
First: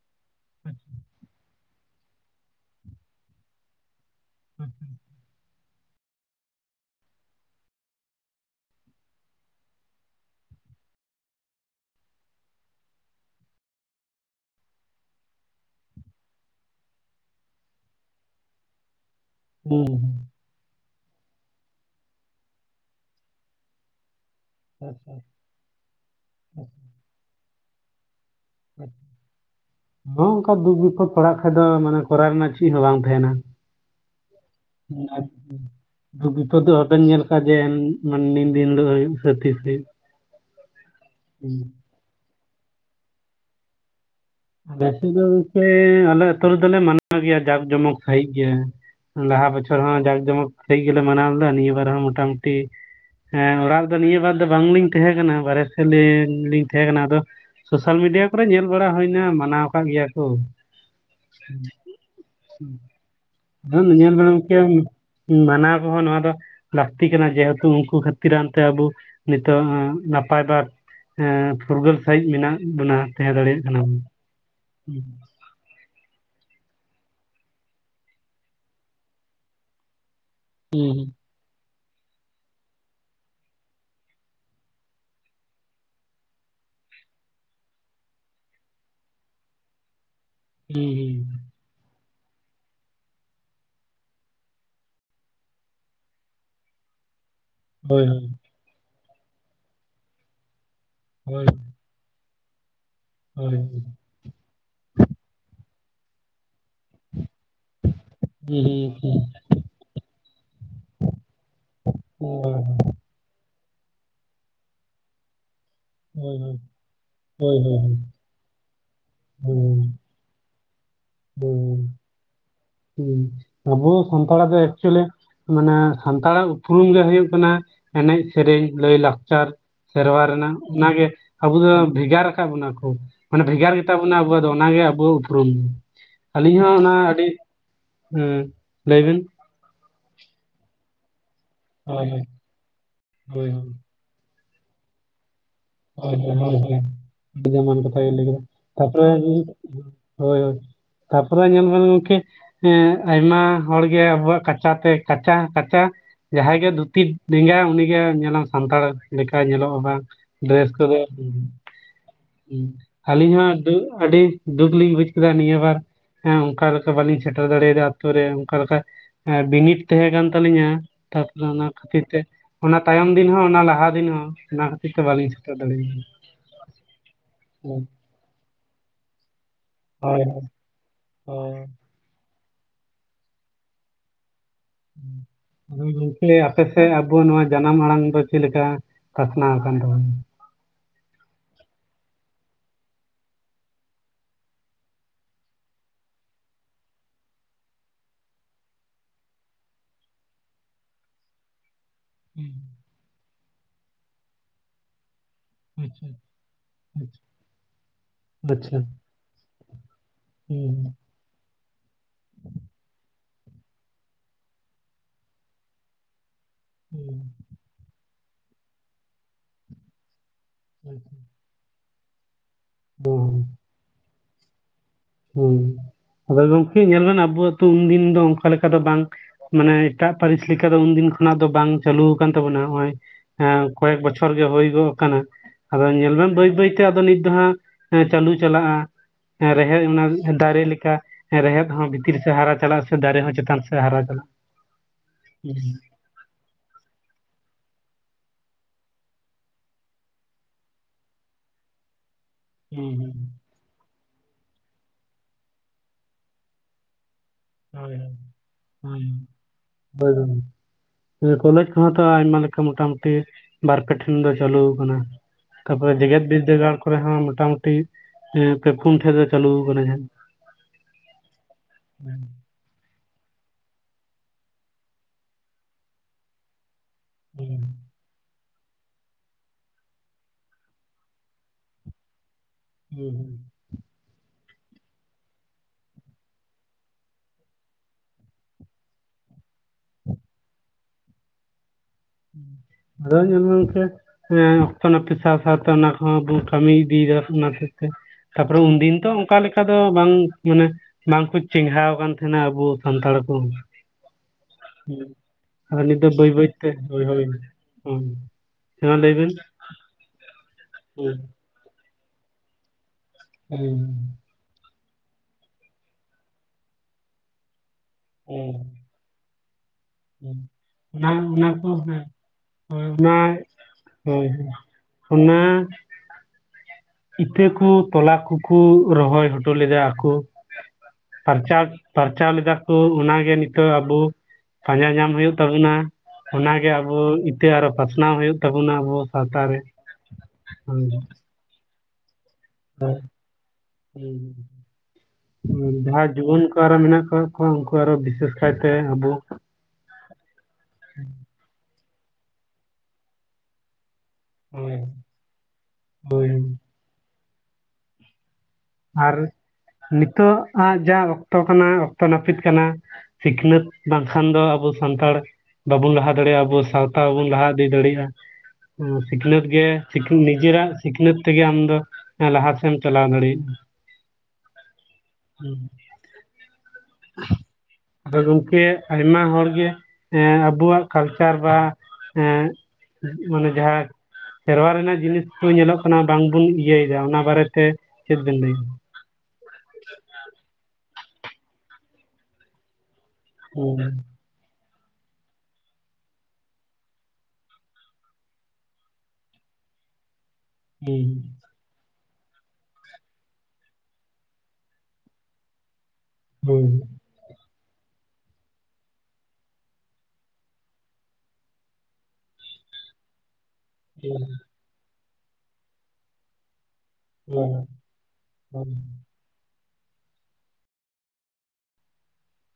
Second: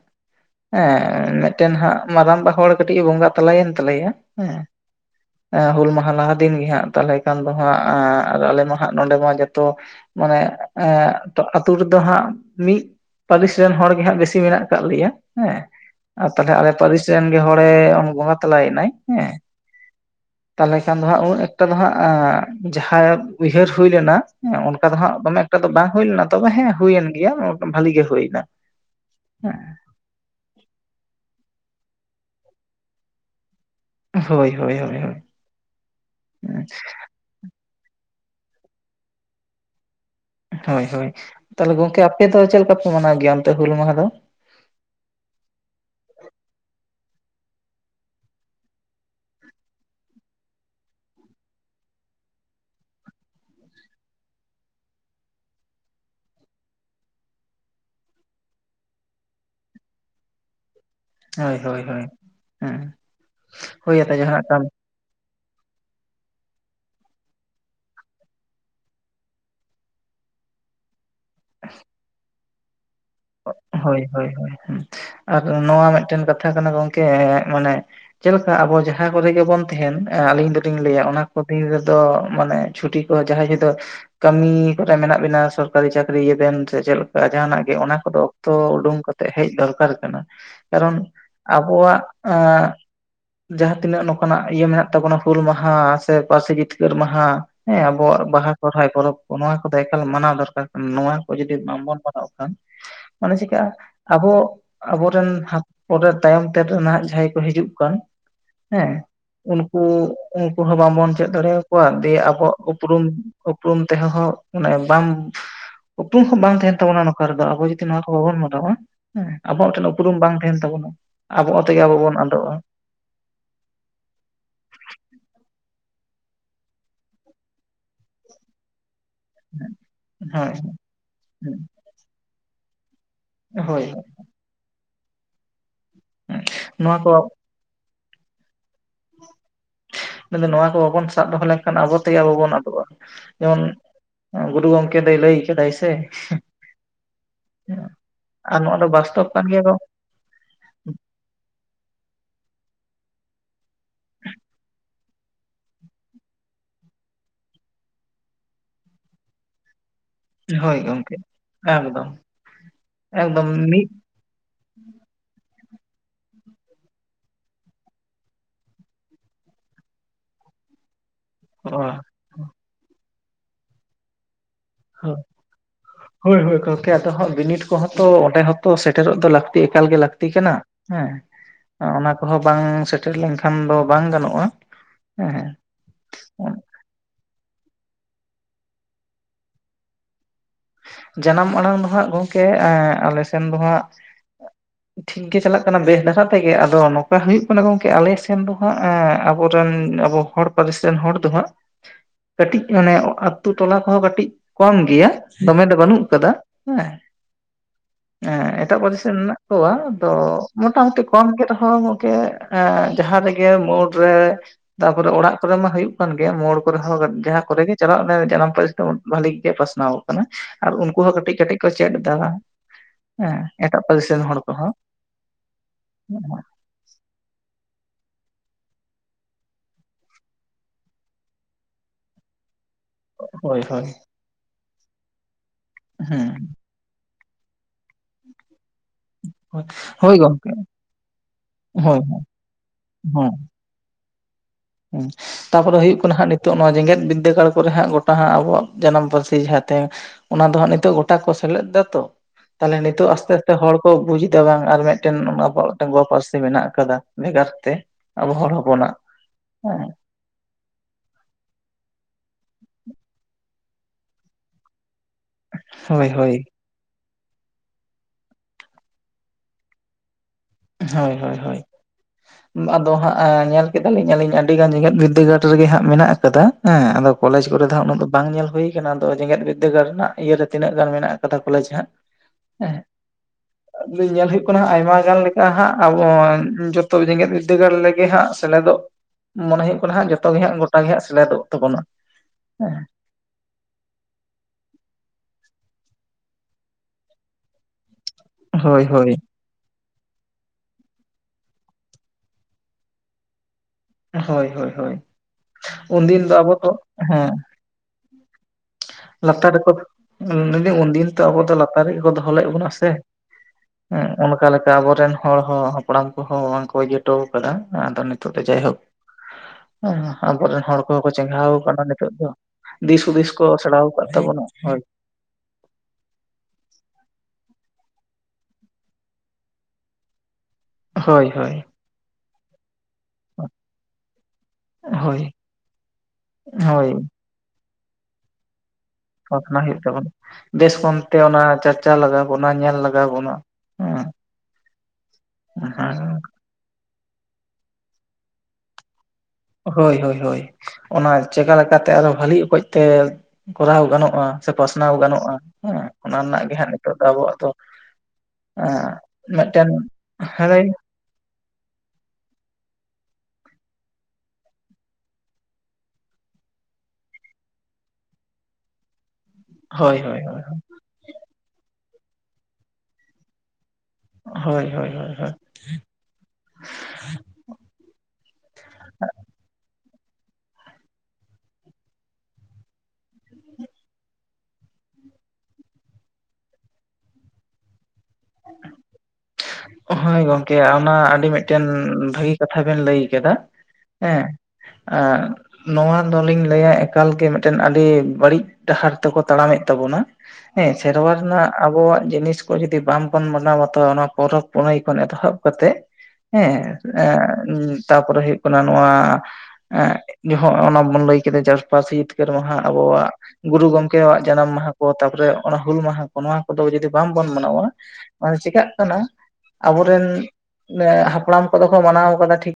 ᱦᱮᱸ ᱢᱤᱫᱴᱮᱱ ᱦᱟᱸᱜ ᱢᱟᱨᱟᱝᱵᱟ ᱦᱚᱲ ᱠᱟᱹᱴᱤᱡ ᱮ ᱵᱚᱸᱜᱟ ᱛᱟᱞᱟᱭᱮᱱ ᱛᱟᱞᱮᱭᱟ ᱦᱮᱸ [inaudible] ᱦᱩᱞ ᱢᱟᱦᱟ ᱞᱟᱦᱟ ᱫᱤᱱ ᱜᱮ ᱦᱟᱸᱜ ᱛᱟᱦᱟᱞᱮ ᱠᱷᱟᱱ ᱫᱚ ᱦᱟᱸᱜ ᱟᱞᱮ ᱢᱟ ᱦᱟᱸᱜ ᱱᱚᱰᱮ ᱢᱟ- ᱡᱚᱛᱚ ᱢᱟᱱᱮ ᱮᱻ ᱛᱚ ᱟᱛᱩ ᱨᱮᱫᱚ ᱦᱟᱸᱜ ᱢᱤᱫ ᱯᱟᱹᱨᱤᱥ ᱨᱮᱱ ᱦᱚᱲ ᱜᱮ ᱦᱟᱸᱜ ᱵᱮᱥᱤ ᱢᱮᱱᱟᱜ ᱠᱟᱜ ᱞᱮᱭᱟ ᱦᱮᱸ ᱟᱨ ᱛᱟᱦᱞᱮ ᱟᱞᱮ ᱯᱟᱹᱨᱤᱥ ᱨᱮᱱ ᱜᱮ ᱦᱚᱲᱮ ᱵᱚᱸᱜᱟ ᱛᱟᱞᱟᱭᱮᱱᱟᱭ ᱦᱮᱸ [unintelligible] ᱛᱟᱦᱚᱞᱮ ᱠᱷᱟᱱ ᱫᱚ ᱦᱟᱸᱜ ᱩᱱ ᱮᱠᱴᱟ ᱫᱚ ᱦᱟᱸᱜ ᱡᱟᱦᱟᱸ ᱩᱭᱦᱟᱹᱨ ᱦᱩᱭ ᱞᱮᱱᱟ ᱦᱮᱸ ᱚᱱᱠᱟ ᱫᱚ ᱟᱪᱪᱷᱟ ᱦᱟᱸᱜ ᱫᱚᱢᱮ ᱮᱠᱴᱟ ᱫᱚ ᱵᱟᱝ ᱦᱩᱭ ᱞᱮᱱᱟ ᱛᱚᱵᱮ ᱦᱮᱸ ᱦᱩᱭᱮᱱ ᱜᱮᱭᱟ ᱵᱷᱟᱞᱤᱤ ᱜᱮ ᱦᱩᱭᱱᱟ ᱦᱚᱸ ᱦᱮᱸ ᱱᱚᱝᱠᱟ ᱫᱩᱠ ᱵᱤᱯᱚᱫ ᱯᱟᱲᱟᱜ ᱠᱷᱟᱱ ᱫᱚ ᱢᱟᱱᱮ ᱠᱚᱨᱟᱣ ᱨᱮᱱᱟᱜ ᱪᱮᱫ ᱦᱚᱸ ᱵᱟᱝ ᱛᱟᱦᱮᱸᱱᱟ ᱦᱳᱭ ᱦᱳᱭ ᱦᱳᱭ ᱫᱩᱠ ᱵᱤᱯᱚᱫ ᱫᱚ ᱵᱟᱵᱮᱱ ᱧᱮᱞ ᱠᱟᱡᱮᱱ ᱢᱟᱱᱮ ᱱᱤᱱ ᱫᱤᱱ ᱦᱤᱞᱚᱜ ᱦᱩᱭᱩᱜ-ᱟ ᱥᱮ ᱛᱤᱥ ᱫᱤᱱ ᱦᱳᱭ ᱦᱳᱭ ᱛᱟᱦᱚᱞᱮ ᱜᱚᱝᱠᱮ ᱟᱯᱮ ᱫᱚ ᱪᱮᱫ ᱞᱮᱠᱟ ᱯᱮ ᱢᱟᱱᱟᱣ ᱜᱮᱭᱟ ᱚᱱᱛᱮ ᱦᱩᱞ ᱢᱟᱦᱟ ᱫᱚ ᱵᱮᱥᱤ ᱫᱚ ᱜᱚᱢᱠᱮ ᱟᱞᱮ ᱟᱹᱛᱩ ᱨᱮᱫᱚ ᱞᱮ ᱢᱟᱱᱟᱣ ᱜᱮᱭᱟ ᱡᱟᱠ ᱡᱚᱢᱚᱠ ᱥᱟᱹᱦᱤᱡ ᱜᱮᱭᱟ ᱞᱟᱦᱟ ᱵᱚᱪᱷᱚᱨ ᱦᱚᱸ ᱡᱟᱠ ᱡᱚᱢᱚᱠ ᱥᱟᱦᱤᱡ ᱜᱮᱞᱮ ᱢᱟᱱᱟᱣ ᱞᱮᱫᱟ ᱱᱤᱭᱟᱹ ᱵᱟᱨ ᱦᱚᱸ ᱢᱳᱴᱟᱢᱩᱴᱤ ᱦᱮᱸ ᱚᱲᱟᱜ ᱨᱮ ᱫᱚ ᱱᱤᱭᱟᱹ ᱵᱟᱨ ᱫᱚ ᱵᱟᱝᱞᱤᱧ ᱛᱟᱦᱮᱸ ᱠᱟᱱᱟ ᱵᱟᱨᱦᱮ ᱥᱮᱫ ᱞᱤᱧ ᱛᱟᱦᱮᱸ ᱠᱟᱱᱟ ᱟᱫᱚ ᱥᱳᱥᱟᱞ ᱢᱤᱰᱤᱭᱟ ᱠᱚᱨᱮ ᱧᱮᱞ ᱵᱟᱲᱟ ᱦᱩᱭᱱᱟ ᱢᱟᱱᱟᱣ ᱟᱠᱟᱜ ᱜᱮᱭᱟ ᱠᱚ ᱦᱳᱭ ᱦᱳᱭ ᱦᱳᱭ ᱦᱮᱸ ᱟᱫᱚ ᱦᱳᱭ ᱧᱮᱞ ᱢᱮ ᱡᱟᱦᱟᱱᱟᱜ ᱜᱚᱝᱠᱮ ᱠᱟᱱ ᱢᱟᱱᱟᱣ ᱠᱚᱦᱚᱸ ᱱᱚᱣᱟ ᱫᱚ ᱞᱟᱹᱠᱛᱤ ᱠᱟᱱᱟ ᱡᱮᱦᱮᱛᱩ ᱩᱱᱠᱩ ᱠᱷᱟᱹᱛᱤᱨ ᱟᱱᱛᱮ ᱟᱵᱚ ᱱᱤᱛᱚᱜ ᱱᱟᱯᱟᱭ ᱵᱟᱨ ᱦᱮᱸ ᱯᱷᱩᱨᱜᱟᱹᱞ ᱥᱟᱺᱦᱤᱡ ᱢᱮᱱᱟᱜ ᱵᱚᱱᱟ ᱛᱟᱦᱮᱸ ᱫᱟᱲᱮᱭᱟᱜ ᱠᱟᱱᱟ ᱵᱚᱱ ᱦᱳᱭ ᱦᱳᱭ ᱟᱨ ᱚᱱ ᱱᱚᱣᱟ ᱢᱤᱫᱴᱮᱱ ᱠᱟᱛᱷᱟ ᱠᱟᱱᱟ ᱜᱚᱝᱠᱮ ᱢᱟᱱᱮ ᱪᱮᱫ ᱞᱮᱠᱟ ᱟᱵᱚ ᱡᱟᱦᱟᱸ ᱠᱚᱨᱮ ᱜᱮᱵᱚᱱ ᱛᱟᱦᱮᱱ ᱟᱞᱤᱧ ᱫᱚ ᱞᱤᱧ ᱞᱟᱹᱭᱟ ᱦᱩᱸ ᱚᱱᱟ ᱠᱚ ᱫᱤᱱ ᱨᱮᱫᱚ ᱢᱟᱱᱮ ᱪᱷᱩᱴᱤ ᱠᱚ ᱡᱟᱦᱟᱸᱭ ᱡᱩᱫᱟ ᱠᱟᱹᱢᱤ ᱠᱚᱨᱮ ᱢᱮᱱᱟᱜ ᱵᱤᱱᱟ ᱥᱚᱨᱠᱟᱨᱤ ᱪᱟᱹᱠᱨᱤᱭᱟ ᱵᱮᱱ ᱥᱮ ᱪᱮᱫ ᱞᱮᱠᱟ ᱡᱟᱦᱟᱸᱱᱟᱜ ᱜᱮ ᱚᱱᱟ ᱠᱚᱫᱚ ᱚᱠᱛᱚ ᱩᱰᱩᱝ ᱠᱟᱛᱮᱫ ᱦᱮᱡ ᱫᱚᱨᱠᱟᱨ ᱠᱟᱱᱟ ᱦᱩᱸ ᱠᱟᱨᱚᱱ ᱦᱩᱸ ᱟᱵᱚᱣᱟᱜ ᱡᱟᱦᱟᱸ ᱛᱤᱱᱟᱹᱜ ᱱᱚᱝᱠᱟᱱᱟᱜ ᱤᱭᱟᱹ ᱢᱮᱱᱟᱜ ᱛᱟᱵᱚᱱᱟ ᱦᱩᱞ ᱢᱟᱦᱟ ᱥᱮ ᱯᱟᱹᱨᱥᱤ ᱡᱤᱛᱠᱟᱹᱨ ᱢᱟᱦᱟ ᱦᱮᱸ ᱦᱳᱭ ᱟᱵᱚᱣᱟᱜ ᱦᱳᱭ ᱵᱟᱦᱟ ᱥᱚᱨᱚᱦᱟᱭ ᱯᱚᱨᱚᱵᱽ ᱠᱚ ᱱᱚᱣᱟ ᱠᱚᱫᱚ ᱮᱠᱟᱞ ᱢᱟᱱᱟᱣ ᱫᱚᱨᱠᱟᱨ ᱠᱟᱱᱟ ᱱᱚᱣᱟ ᱠᱚ ᱦᱳᱭ ᱡᱩᱫᱤ ᱵᱟᱝᱵᱚᱱ ᱢᱟᱱᱟᱣ ᱠᱷᱟᱱ ᱢᱟᱱᱮ ᱦᱳᱭ ᱪᱤᱠᱟᱹᱜᱼᱟ ᱟᱵᱚ ᱟᱵᱚ ᱨᱮᱱ ᱦᱟ ᱯᱚᱨᱮ ᱛᱟᱭᱚᱢ ᱛᱮᱫ ᱨᱮ ᱱᱟᱦᱟᱜ ᱡᱟᱦᱟᱸᱭ ᱠᱚ ᱦᱤᱡᱩᱜ ᱠᱚᱣᱟ ᱦᱩᱸ ᱦᱮᱸ ᱦᱩᱸ ᱩᱱᱠᱩ ᱩᱱᱠᱩ ᱦᱚᱸ ᱵᱟᱵᱚᱱ ᱪᱮᱫ ᱫᱟᱲᱮ ᱟᱠᱚᱣᱟ ᱫᱤᱭᱮ ᱦᱳᱭ ᱟᱵᱚᱣᱟᱜ ᱩᱯᱨᱩᱢ ᱩᱯᱨᱩᱢ ᱛᱟᱦᱮᱸᱦᱚᱸ ᱢᱟᱱᱮ ᱵᱟᱢ ᱩᱯᱨᱩᱢ ᱦᱳᱭ ᱦᱚᱸ ᱵᱟᱝ ᱛᱟᱦᱮᱱ ᱛᱟᱵᱚᱱᱟ ᱱᱚᱝᱠᱟ ᱨᱮᱫᱚ ᱦᱳᱭ ᱦᱳᱭ ᱟᱵᱚ ᱦᱳᱭ ᱡᱩᱫᱤ ᱦᱳᱭ ᱱᱚᱣᱟ ᱠᱚ ᱵᱟᱵᱚᱱ ᱢᱟᱱᱟᱣᱟ ᱦᱮᱸ ᱦᱳᱭ ᱟᱵᱚᱣᱟᱜ ᱦᱳᱭ ᱢᱤᱫᱴᱮᱱ ᱩᱯᱨᱩᱢ ᱵᱟᱝ ᱛᱟᱦᱮᱱ ᱛᱟᱵᱚᱱᱟ ᱟᱵᱚᱣᱟᱜ ᱛᱮᱜᱮ ᱟᱵᱚ ᱵᱚᱱ ᱟᱸᱫᱚᱜᱼᱟ ᱦᱮᱸ ᱟᱵᱩ ᱥᱟᱱᱛᱟᱲ ᱫᱚ ᱮᱠᱪᱩᱞᱤ ᱢᱟᱱᱮ ᱥᱟᱱᱛᱟᱲᱟᱜ ᱩᱯᱨᱩᱢ ᱜᱮ ᱦᱩᱭᱩᱜ ᱠᱟᱱᱟ ᱮᱱᱮᱡ ᱥᱮᱨᱮᱧ ᱞᱟᱹᱭ ᱞᱟᱠ ᱞᱟᱠᱪᱟᱨ ᱥᱮᱨᱣᱟ ᱦᱳᱭ ᱨᱮᱱᱟᱜ ᱚᱱᱟ ᱜᱮ ᱟᱵᱚ ᱫᱚ ᱵᱷᱮᱜᱟᱨ ᱟᱠᱟᱫ ᱵᱚᱱᱟ ᱠᱚ ᱢᱟᱱᱮ ᱵᱷᱮᱜᱟᱨ ᱦᱳᱭ ᱜᱮᱛᱟ ᱵᱚᱱᱟ ᱚᱱᱟᱜᱮ ᱟᱵᱚᱣᱟᱜ ᱩᱯᱨᱩᱢ ᱟᱹᱞᱤᱧ ᱦᱚᱸ ᱚᱱᱟ ᱱᱚᱣᱟ ᱠᱚ ᱟᱹᱰᱤ ᱦᱮᱸ ᱞᱟᱹᱭᱵᱤᱱ ᱢᱮᱱ ᱱᱚᱣᱟ ᱠᱚ ᱵᱟᱵᱚᱱ ᱥᱟᱵ ᱫᱚᱦᱚ ᱞᱮᱠᱷᱟᱱ ᱟᱵᱚ ᱦᱳᱭ ᱛᱮᱜᱮ ᱦᱳᱭ ᱟᱵᱚᱵᱚᱱ ᱟᱫᱚᱜᱼᱟ ᱦᱳᱭ ᱡᱮᱢᱚᱱ ᱦᱳᱭ ᱜᱩᱨᱩ ᱜᱚᱝᱠᱮ ᱫᱚᱹᱭ ᱞᱟᱹᱭ ᱠᱟᱫᱟᱭ ᱥᱮ ᱦᱮ ᱦᱮ ᱟᱰᱤ ᱫᱟᱢᱟᱱ ᱠᱟᱛᱷᱟ ᱜᱮᱭ ᱞᱟᱹᱭ ᱟᱠᱟᱫᱟ ᱟᱨ ᱱᱚᱣᱟ ᱫᱚ ᱛᱟᱯᱚᱨᱮ ᱵᱟᱥᱛᱚᱵ ᱦᱳᱭ ᱠᱟᱱ ᱜᱮᱭᱟ ᱦᱳᱭ ᱛᱟᱯᱚᱨᱮ ᱧᱮᱞ ᱵᱮᱱ ᱜᱚᱢᱠᱮ ᱦᱮᱸ ᱟᱭᱢᱟ ᱦᱚᱲ ᱜᱮ ᱟᱵᱚᱣᱟᱜ ᱠᱟᱪᱟᱛᱮ ᱠᱟᱪᱟ ᱠᱟᱪᱟ ᱡᱟᱦᱟᱸᱭ ᱜᱮ ᱫᱷᱩᱛᱤ ᱰᱮᱸᱜᱟᱭᱟ ᱩᱱᱤᱜᱮ ᱧᱮᱞᱟᱢ ᱥᱟᱱᱛᱟᱲ ᱞᱮᱠᱟᱭ ᱧᱮᱞᱚᱜᱼᱟ ᱵᱟᱝ ᱰᱨᱮᱥ ᱦᱳᱭ ᱠᱚᱫᱚ ᱜᱚᱝᱠᱮ ᱮᱠᱫᱚᱢ ᱟᱹᱞᱤᱧ ᱮᱠᱫᱚᱢ ᱦᱚᱸ ᱢᱤᱫ ᱟᱹᱰᱤ ᱫᱩᱠ ᱞᱤᱧ ᱵᱩᱡ ᱠᱮᱫᱟ ᱱᱤᱭᱟᱹ ᱵᱟᱨ ᱦᱮᱸ ᱚᱱᱠᱟ ᱞᱮᱠᱟ ᱵᱟᱞᱤᱧ ᱥᱮᱴᱮᱨ ᱫᱟᱲᱮᱭᱟᱫᱟ ᱟᱛᱳ ᱨᱮ ᱚᱱᱠᱟ ᱞᱮᱠᱟ ᱦᱮᱸ ᱵᱤᱱᱤᱰ ᱛᱟᱦᱮᱸ ᱠᱟᱱ ᱛᱟᱞᱤᱧᱟ ᱛᱟᱯᱚᱨᱮ ᱚᱱᱟ ᱚ, ᱠᱷᱟᱹᱛᱤᱨ ᱛᱮ ᱚᱱᱟ ᱛᱟᱭᱚᱢ ᱫᱤᱱ ᱦᱚᱸ ᱚᱱᱟ ᱞᱟᱦᱟ ᱫᱤᱱ ᱦᱚᱸ, ᱚᱱᱟ ᱠᱷᱟᱛᱤᱨ ᱦᱳᱭ, ᱦᱳᱭ ᱦᱳᱭ ᱜᱚᱝᱠᱮ ᱟᱫᱚ ᱦᱟᱜ ᱵᱤᱱᱤᱴ ᱠᱚᱦᱚᱸ ᱛᱚ ᱚᱸᱰᱮ ᱦᱚᱸᱛᱚ ᱥᱮᱴᱮᱨᱚᱜ ᱫᱚ ᱞᱟᱹᱠᱛᱤ ᱮᱠᱟᱞ ᱜᱮ ᱦᱳᱭ ᱞᱟᱹᱠᱛᱤ ᱠᱟᱱᱟ ᱦᱮᱸ ᱦᱳᱭ ᱚᱱᱟ ᱠᱚᱦᱚᱸ ᱵᱟᱝ ᱥᱮᱴᱮᱨ ᱞᱮᱱᱠᱷᱟᱱ ᱫᱚ ᱵᱟᱝ ᱜᱟᱱᱚᱜᱼᱟ ᱦᱮᱸ ᱟᱫᱚ [unintelligible] ᱥᱮ ᱟᱵᱚ ᱱᱚᱣᱟ ᱡᱟᱱᱟᱢ ᱟᱲᱟᱝ ᱫᱚ ᱪᱮᱫ ᱞᱮᱠᱟ ᱯᱟᱥᱱᱟᱣ ᱟᱠᱟᱱ ᱛᱟᱵᱚᱱᱟ ᱡᱟᱱᱟᱢ ᱟᱲᱟᱝ ᱫᱚ ᱦᱟᱸᱜ ᱜᱚᱢᱠᱮ ᱮ ᱟᱞᱮ ᱥᱮᱱ ᱫᱚ ᱦᱟᱸᱜ ᱴᱷᱤᱠ ᱜᱮ ᱪᱟᱞᱟᱜ ᱠᱟᱱᱟ ᱵᱮᱥ ᱞᱮᱠᱟ ᱛᱮᱜᱮ ᱟᱫᱚ ᱱᱚᱝᱠᱟ ᱦᱩᱭᱩᱜ ᱠᱟᱱᱟ ᱜᱚᱝᱠᱮ ᱟᱞᱮ ᱥᱮᱱ ᱫᱚ ᱦᱟᱸᱜ ᱟᱵᱚ ᱨᱮᱱ ᱟᱵᱚ ᱦᱚᱲ ᱯᱹᱟᱨᱤᱥ ᱨᱮᱱ ᱦᱚᱲ ᱫᱚ ᱦᱟᱜ ᱦᱩᱸ ᱠᱟᱹᱴᱤᱡ ᱢᱟᱱᱮ ᱟᱛᱳ ᱴᱚᱞᱟ ᱠᱚᱦᱚᱸ ᱠᱟᱹᱴᱤᱡ ᱠᱚᱢ ᱜᱮᱭᱟ ᱫᱚᱢᱮ ᱫᱚ ᱵᱟᱹᱱᱩᱜ ᱟᱪᱪᱷᱟ ᱠᱟᱫᱟ ᱦᱮᱸ ᱟᱪᱪᱷᱟ ᱮᱴᱟᱜ ᱟᱪᱪᱷᱟ ᱯᱟᱹᱨᱥᱤ ᱨᱮᱱ ᱢᱮᱱᱟᱜ ᱠᱚᱣᱟ ᱛᱚ ᱦᱩᱸ ᱢᱚᱴᱟᱢᱩᱴᱤ ᱠᱚᱢ ᱜᱮ ᱨᱮᱦᱚᱸ ᱜᱚᱝᱠᱮ ᱡᱟᱦᱟᱸ ᱨᱮᱜᱮ ᱢᱳᱲ ᱨᱮ ᱛᱟᱯᱚᱨᱮ ᱚᱲᱟᱜ ᱠᱚᱨᱮ ᱢᱟ ᱦᱳᱭᱳᱜ ᱠᱟᱱ ᱜᱮᱭᱟ ᱢᱳᱲ ᱠᱚᱨᱮ ᱦᱩᱸ ᱦᱚᱸ ᱡᱟᱦᱟᱸ ᱠᱚᱨᱮ ᱜᱮ ᱪᱟᱞᱟᱜ ᱡᱟᱱᱟᱢ ᱯᱟᱹᱨᱤᱥ ᱛᱟᱵᱚᱱ ᱵᱷᱟᱞᱮ ᱜᱮ ᱯᱟᱥᱱᱟᱣ ᱠᱟᱱᱟ ᱟᱨ ᱩᱱᱠᱩ ᱟᱪᱪᱷᱟ ᱦᱚᱸ ᱠᱟᱹᱴᱤᱡ ᱠᱟᱹᱴᱤᱡ ᱦᱩᱸ [inaudible] ᱮᱴᱟᱜ ᱯᱟᱹᱨᱥᱤ ᱨᱮᱱ ᱦᱚᱲ ᱠᱚᱦᱚ ᱦᱩᱸ ᱟᱫᱚ ᱜᱚᱝᱠᱮ ᱧᱮᱞ ᱵᱮᱱ ᱟᱵᱚ ᱟᱹᱛᱩ ᱩᱱᱫᱤᱱ ᱫᱚ ᱚᱱᱠᱟ ᱞᱮᱠᱟ ᱫᱚ ᱵᱟᱝ ᱢᱟᱱᱮ ᱮᱴᱟᱜ ᱯᱟᱹᱨᱤᱥ ᱞᱮᱠᱟ ᱫᱚ ᱩᱱᱫᱤᱱ ᱠᱷᱚᱱᱟᱜ ᱫᱚ ᱵᱟᱝ ᱪᱟᱹᱞᱩ ᱠᱟᱱ ᱛᱟᱵᱚᱱᱟ ᱱᱚᱜ-ᱚᱭ ᱦᱳᱭ ᱦᱳᱭ ᱠᱚᱭᱮᱠ ᱵᱚᱪᱷᱚᱨ ᱜᱮ ᱦᱳᱭ ᱜᱚᱜ ᱠᱟᱱᱟ, ᱟᱫᱚ ᱧᱮᱞ ᱢᱮ ᱦᱮᱸ ᱵᱟᱹᱭ ᱵᱟᱹᱭ ᱛᱮ ᱟᱫᱚ ᱱᱤᱛ ᱫᱚ ᱦᱟᱸᱜ ᱪᱟᱹᱞᱩ ᱪᱟᱞᱟᱜᱼᱟ ᱚᱱᱟ ᱦᱳᱭ ᱜᱚᱝᱠᱮ ᱫᱟᱨᱮ ᱞᱮᱠᱟ ᱨᱮᱦᱮᱫ ᱦᱚᱸ ᱦᱳᱭ ᱦᱳᱭ ᱵᱷᱤᱛᱤᱨ ᱦᱮᱸ ᱥᱮ ᱦᱟᱨᱟ ᱪᱟᱞᱟᱜᱼᱟ ᱥᱮ ᱫᱟᱨᱮ ᱦᱚᱸ ᱪᱮᱛᱟᱱ ᱥᱮᱫ ᱦᱟᱨᱟ ᱪᱟᱞᱟᱜᱼᱟ ᱦᱩᱸ ᱛᱟᱯᱚᱨᱮ ᱦᱩᱭᱩᱜ ᱦᱟᱸᱜ ᱱᱤᱛᱚᱜ ᱱᱚᱣᱟ ᱡᱮᱜᱮᱛ ᱵᱤᱫᱽᱫᱟᱹᱜᱟᱲ ᱠᱚᱨᱮ ᱦᱟᱸᱜ ᱜᱚᱴᱟ ᱦᱟᱸᱜ ᱟᱵᱚᱣᱟᱜ ᱡᱟᱱᱟᱢ ᱯᱟᱹᱨᱥᱤ ᱡᱟᱦᱟᱸ ᱛᱮ ᱚᱱᱟ ᱫᱚ ᱦᱟᱸᱜ ᱱᱤᱛᱚᱜ ᱜᱚᱴᱟ ᱠᱚ ᱥᱮᱞᱮᱫ ᱫᱟ ᱛᱚ ᱛᱟᱦᱞᱮ ᱦᱩᱸ ᱱᱤᱛᱚᱜ ᱦᱩᱸ ᱟᱥᱛᱮ ᱦᱚᱲ ᱠᱚ ᱵᱩᱡᱽ ᱫᱟ ᱵᱟᱝ ᱟᱨ ᱢᱤᱫᱴᱮᱱ ᱟᱵᱚᱣᱟᱜ ᱢᱤᱫᱴᱟᱝ ᱜᱚ ᱯᱟᱹᱨᱥᱤ ᱢᱮᱱᱟᱜ ᱠᱟᱫᱟ ᱵᱷᱮᱜᱟᱨ ᱛᱮ ᱦᱳᱭ ᱟᱵᱚ ᱦᱚᱲ ᱦᱚᱯᱚᱱᱟᱜ ᱦᱳᱭ ᱦᱳᱭ [inaudible] ᱠᱚᱞᱮᱡᱽ ᱠᱚᱦᱚᱸ ᱛᱚ ᱟᱭᱢᱟ ᱞᱮᱠᱟ ᱢᱚᱴᱟᱢᱩᱴᱤ ᱵᱟᱨ ᱯᱮ ᱴᱷᱮᱱ ᱫᱚ ᱪᱟᱹᱞᱩ ᱠᱟᱱᱟ ᱛᱟᱯᱚᱨᱮ ᱡᱮᱜᱮᱛ ᱦᱳᱭ ᱵᱤᱫᱽᱫᱟᱹᱜᱟᱲ ᱠᱚᱨᱮ ᱦᱚᱸ ᱢᱚᱴᱟᱢᱩᱴᱤ ᱯᱮ ᱯᱷᱩᱢ ᱴᱷᱮᱱ ᱫᱚ ᱪᱟᱞᱩ ᱟᱠᱟᱱᱟ [inaudible] ᱦᱳᱭ ᱦᱳᱭ ᱦᱳᱭ ᱟᱫᱚ ᱦᱟᱸᱜ ᱧᱮᱞ ᱠᱮᱫᱟᱞᱤᱧ ᱟᱹᱞᱤᱧ ᱟᱹᱰᱤ ᱜᱟᱱ ᱡᱮᱜᱮᱛ ᱵᱤᱫᱽᱫᱟᱹᱜᱟᱲ ᱨᱮᱜᱮ ᱦᱟᱸᱜ ᱢᱮᱱᱟᱜ ᱠᱟᱫᱟ ᱦᱮᱸ ᱟᱫᱚ ᱠᱚᱞᱮᱡᱽ ᱠᱚᱨᱮ ᱫᱚ ᱦᱟᱜ ᱩᱱᱟᱹᱜ ᱫᱚ ᱵᱟᱝ ᱧᱮᱞ ᱦᱳᱭ ᱡᱮᱜᱮᱛ ᱵᱤᱫᱽᱫᱟᱹᱜᱟᱲ ᱨᱮᱱᱟᱜ ᱤᱭᱟᱹ ᱨᱮ ᱛᱤᱱᱟᱹᱜ ᱜᱟᱱ ᱢᱮᱱᱟᱜ ᱠᱟᱫᱟ ᱠᱚᱞᱮᱡᱽ ᱦᱟᱸᱜ ᱮ ᱦᱩᱸ ᱦᱩᱸ ᱧᱮᱞ ᱦᱳᱭᱳᱜ ᱠᱟᱱᱟ ᱟᱭᱢᱟ ᱜᱟᱱ ᱦᱟᱸᱜ ᱟᱵᱚ ᱡᱚᱛᱚ ᱡᱮᱜᱮᱛ ᱵᱤᱨᱫᱟᱹᱜᱟᱲ ᱨᱮᱜᱮ ᱦᱟᱸᱜ ᱥᱮᱞᱮᱫᱚᱜ ᱢᱚᱱᱮ ᱦᱩᱭᱩᱜ ᱠᱟᱱᱟ ᱦᱟᱸᱜ ᱡᱚᱛᱚ ᱜᱮ ᱦᱟᱸᱜ ᱜᱚᱴᱟ ᱜᱮ ᱦᱟᱸᱜ ᱥᱮᱞᱮᱫᱚᱜ ᱛᱟᱵᱚᱱᱟ ᱮᱸ ᱟᱫᱚ ᱧᱮᱞ [inaudible] ᱦᱮᱸ ᱚᱠᱛᱚ ᱱᱟᱯᱤᱛ ᱥᱟᱶ ᱥᱟᱶ ᱛᱮ ᱚᱱᱟ ᱠᱚᱦᱚ ᱵᱚ ᱠᱟᱹᱢᱤ ᱤᱫᱤ ᱫᱟ ᱚᱱᱟ ᱦᱚᱛᱮᱜ ᱛᱮ ᱛᱟᱯᱚᱨᱮ ᱦᱳᱭ ᱩᱱᱫᱤᱱ ᱛᱚ ᱦᱳᱭ ᱚᱱᱠᱟ ᱞᱮᱠᱟ ᱚᱱᱠᱟ ᱫᱚ ᱵᱟᱝ ᱢᱟᱱᱮ ᱵᱟᱝᱠᱚ ᱪᱮᱸᱜᱷᱟᱣ ᱠᱟᱱ ᱛᱟᱦᱮᱱᱟ ᱟᱵᱚ ᱥᱟᱱᱛᱟᱲ ᱠᱚ ᱦᱳᱭ ᱦᱳᱭ ᱦᱳᱭ [inaudible] ᱩᱱᱫᱤᱱ ᱵᱟᱹᱭ ᱫᱚ ᱵᱟᱹᱭ ᱟᱵᱚ ᱛᱮ ᱫᱚ ᱦᱳᱭ ᱦᱳᱭ ᱦᱮᱸ ᱦᱮᱸ ᱢᱟ ᱞᱟᱹᱭ ᱵᱮᱱ ᱞᱟᱛᱟᱨ ᱨᱮᱠᱚ, ᱩᱱᱫᱤᱱ ᱦᱮᱸ ᱛᱚ ᱟᱵᱚ ᱫᱚ ᱞᱟᱛᱟᱨ ᱨᱮᱜᱮ ᱠᱚ ᱫᱚᱦᱚ ᱞᱮᱜ ᱵᱚᱱᱟ ᱥᱮ ᱦᱮᱸ ᱮᱸ ᱚᱱᱠᱟ ᱞᱮᱠᱟ ᱟᱵᱚᱨᱮᱱ ᱦᱚᱲ ᱦᱚᱸ ᱦᱟᱯᱲᱟᱢ ᱠᱚᱦᱚᱸ ᱵᱟᱝᱠᱚ ᱤᱭᱟ ᱦᱚᱴᱚ ᱠᱟᱜ-ᱟ, ᱟᱫᱚ [unintelligible] [unintelligible] ᱦᱮᱸ ᱡᱟᱭᱦᱳᱠ ᱦᱮᱸ ᱟᱵᱚᱨᱮᱱ ᱦᱚᱲ ᱠᱚᱦᱚ ᱠᱚ ᱚᱱᱟ ᱚᱱᱟ ᱪᱮᱸᱜᱷᱟᱣ ᱠᱚ ᱟᱠᱟᱱᱟ, ᱱᱤᱛᱚᱜ ᱫᱚ ᱫᱤᱥ ᱦᱩᱫᱤᱥ ᱠᱚ ᱥᱮᱬᱟ ᱟᱠᱟᱫ ᱦᱩᱭ ᱛᱟᱵᱚᱱᱟ ᱦᱳᱭ ᱚᱱᱟ ᱤᱛᱟᱹ ᱠᱚ ᱛᱚᱞᱟ ᱠᱚᱠᱚ ᱨᱚᱦᱚᱭ ᱦᱚᱴᱚ ᱞᱮᱫᱟ ᱠᱚ ᱦᱳᱭ ᱦᱳᱭ ᱯᱷᱟᱨᱪᱟ ᱯᱟᱨᱪᱟᱣ ᱞᱮᱫᱟ ᱠᱚ ᱚᱱᱟ ᱡᱮ ᱱᱤᱛᱚᱜ ᱟᱵᱚ ᱯᱟᱸᱡᱟ ᱧᱟᱢ ᱦᱳᱭ ᱦᱩᱭᱩᱜ ᱛᱟᱵᱚᱱᱟ ᱚᱱᱟ ᱜᱮ ᱦᱳᱭ ᱟᱵᱚ ᱛᱮ ᱟᱨᱦᱚ ᱯᱟᱥᱱᱟᱣ ᱦᱩᱭᱩᱜ ᱛᱟᱵᱚᱱᱟ ᱟᱵᱚ ᱥᱟᱶᱛᱟ ᱨᱮ ᱯᱟᱥᱱᱟ ᱦᱩᱭᱩᱜ ᱛᱟᱵᱚᱱᱟ ᱵᱮᱥ ᱦᱳᱭ ᱠᱷᱚᱱ ᱛᱮ ᱚᱱᱟ ᱪᱟᱨᱪᱟ ᱞᱟᱜᱟᱣ ᱵᱚᱱᱟ ᱧᱮᱞ ᱞᱟᱜᱟᱣ ᱵᱚᱱᱟ ᱦᱩᱸ ᱦᱮᱸ ᱦᱮᱸ ᱚᱠᱟᱨᱮ ᱢᱮᱱᱟᱜ ᱠᱟ ᱠᱚᱣᱟ ᱩᱱᱠᱩ ᱟᱨᱚ ᱵᱤᱥᱮᱥ ᱠᱟᱭᱛᱮ ᱟᱵᱚ ᱦᱚᱭ ᱦᱚᱭ ᱦᱚᱭ ᱚᱱᱟ ᱪᱮᱠᱟ ᱞᱮᱠᱟ ᱛᱮ ᱟᱨᱦᱚ ᱵᱷᱟᱹᱞᱤ ᱚᱠᱚᱡ ᱛᱮ ᱠᱚᱨᱟᱣ ᱜᱟᱱᱚᱜᱼᱟ ᱥᱮ ᱦᱳᱭ ᱯᱟᱥᱱᱟᱣ ᱜᱟᱱᱚᱜᱼᱟ ᱦᱮᱸ ᱚᱱᱟ ᱦᱳᱭ ᱨᱮᱱᱟᱜ ᱜᱮ ᱦᱟᱸᱜ ᱱᱤᱛᱚᱜ ᱫᱚ ᱟᱵᱚᱣᱟᱜ ᱫᱚ ᱟᱨ ᱢᱤᱫᱴᱮᱱ [inaudible] ᱱᱤᱛᱚᱜ ᱟᱜ ᱡᱟ ᱚᱠᱛᱚ ᱠᱟᱱᱟ ᱚᱠᱛᱚ ᱱᱟᱹᱯᱤᱛ ᱠᱟᱱᱟ ᱥᱤᱠᱷᱱᱟᱹᱛ ᱵᱟᱝᱠᱷᱟᱱ ᱫᱚ ᱟᱵᱚ ᱥᱟᱱᱛᱟᱲ ᱵᱟᱵᱩᱱ ᱞᱟᱦᱟ ᱫᱟᱲᱮᱭᱟᱜ-ᱟ ᱟᱵᱚ ᱥᱟᱶᱛᱟ ᱵᱚᱱ ᱞᱟᱦᱟ ᱤᱫᱤ ᱫᱟᱲᱮᱭᱟᱜ-ᱟ ᱦᱚ ᱥᱤᱠᱱᱟᱛᱷ ᱜᱮ ᱦᱳᱭ ᱥᱤ ᱦᱳᱭ ᱱᱤᱡᱮᱨᱟᱹ ᱥᱤᱠᱷᱱᱟᱹᱛ ᱛᱮ ᱜᱮ ᱟᱢ ᱫᱚ ᱞᱟᱦᱟ ᱥᱮᱫ ᱮᱢ ᱪᱟᱞᱟᱣ ᱫᱟᱲᱮᱭᱟᱜ-ᱟ ᱦᱳᱭ ᱦᱳᱭ ᱦᱳᱭ ᱦᱳ ᱟᱫᱚ ᱜᱚᱝᱠᱮ ᱟᱭᱢᱟ ᱦᱚᱲ ᱜᱮ ᱮᱸ ᱟᱵᱚᱣᱟᱜ ᱠᱟᱞᱪᱟᱨ ᱵᱟ ᱮ ᱢᱟᱱᱮ ᱡᱟᱦᱟᱸ ᱠᱷᱮᱨᱣᱟᱲ ᱨᱮᱱᱟᱜ ᱡᱤᱱᱤᱥ ᱠᱚ ᱧᱮᱞᱚᱜ ᱠᱟᱱᱟ ᱵᱟᱝ ᱵᱩᱱ ᱤᱭᱟᱹ ᱭᱮᱫᱟ ᱚᱱᱟ ᱵᱟᱨᱮ ᱛᱮ [inaudible] ᱦᱳᱭ ᱜᱚᱝᱠᱮ ᱚᱱᱟ ᱟᱹᱰᱤ ᱢᱤᱫᱴᱮᱱ ᱵᱷᱟᱹᱜᱤ ᱠᱟᱛᱷᱟ ᱵᱮᱤᱱ ᱞᱟᱹᱭ ᱟᱠᱟᱫᱟ [unintelligible] ᱦᱮᱸ ᱟᱨ ᱱᱚᱣᱟ ᱫᱚ ᱞᱤᱧ ᱞᱟᱹᱭᱟ ᱮᱠᱟᱞ ᱜᱮ ᱢᱤᱫᱴᱮᱱ ᱟᱹᱰᱤ ᱵᱟᱹᱲᱤᱡ ᱰᱟᱦᱟᱨ ᱛᱮ ᱠᱚ ᱛᱟᱲᱟᱢᱮᱫ ᱛᱟᱵᱚᱱᱟᱹ ᱦᱮᱸ ᱥᱮᱨᱣᱟ ᱦᱩᱸ ᱨᱮᱱᱟᱜ ᱟᱵᱚᱣᱟᱜ ᱡᱤᱱᱤᱥ ᱠᱚ ᱡᱩᱫᱤ ᱵᱟᱝ ᱵᱚᱱ ᱢᱟᱱᱟᱣ ᱵᱟᱛᱟᱣᱟ ᱚᱱᱟ ᱯᱚᱨᱚᱵᱽ ᱯᱩᱱᱟᱹᱭ ᱠᱷᱚᱱ ᱮᱛᱚᱦᱚᱵ ᱠᱟᱛᱮᱜ ᱦᱮᱸ ᱮᱸ ᱛᱟᱯᱨᱮ ᱦᱩᱭᱩᱜ ᱠᱟᱱᱟ ᱱᱚᱣᱟ ᱚᱱᱟ ᱵᱚᱱ ᱞᱟᱹᱭ ᱠᱮᱫᱟ ᱡᱟᱨᱯᱟ ᱡᱤᱛᱠᱟᱹᱨ ᱢᱟᱦᱟ ᱟᱵᱚᱣᱟᱜ ᱜᱩᱨᱩ ᱜᱚᱢᱠᱮ ᱜᱚᱢᱠᱮᱣᱟᱜ ᱦᱩᱸ ᱡᱟᱱᱟᱢ ᱢᱟᱦᱟᱸ ᱠᱚ ᱛᱟ ᱯᱚᱨᱮ ᱚᱱᱟ ᱦᱩᱞ ᱢᱟᱦᱟᱸ ᱱᱚᱣᱟ ᱠᱚᱫᱚ ᱡᱩᱫᱤ ᱵᱟᱝ ᱵᱚᱱ ᱦᱩᱸ ᱢᱟᱱᱟᱣᱟ ᱢᱟᱱ ᱪᱮᱤᱠᱟᱹ ᱦᱩᱸ ᱠᱟᱱᱟ ᱟᱵᱚ ᱨᱮᱱ ᱦᱟᱯᱲᱟᱢ ᱠᱚᱫᱚ ᱠᱚ ᱢᱟᱱᱟᱣ ᱟᱠᱟᱫᱟ ᱴᱷᱤᱠ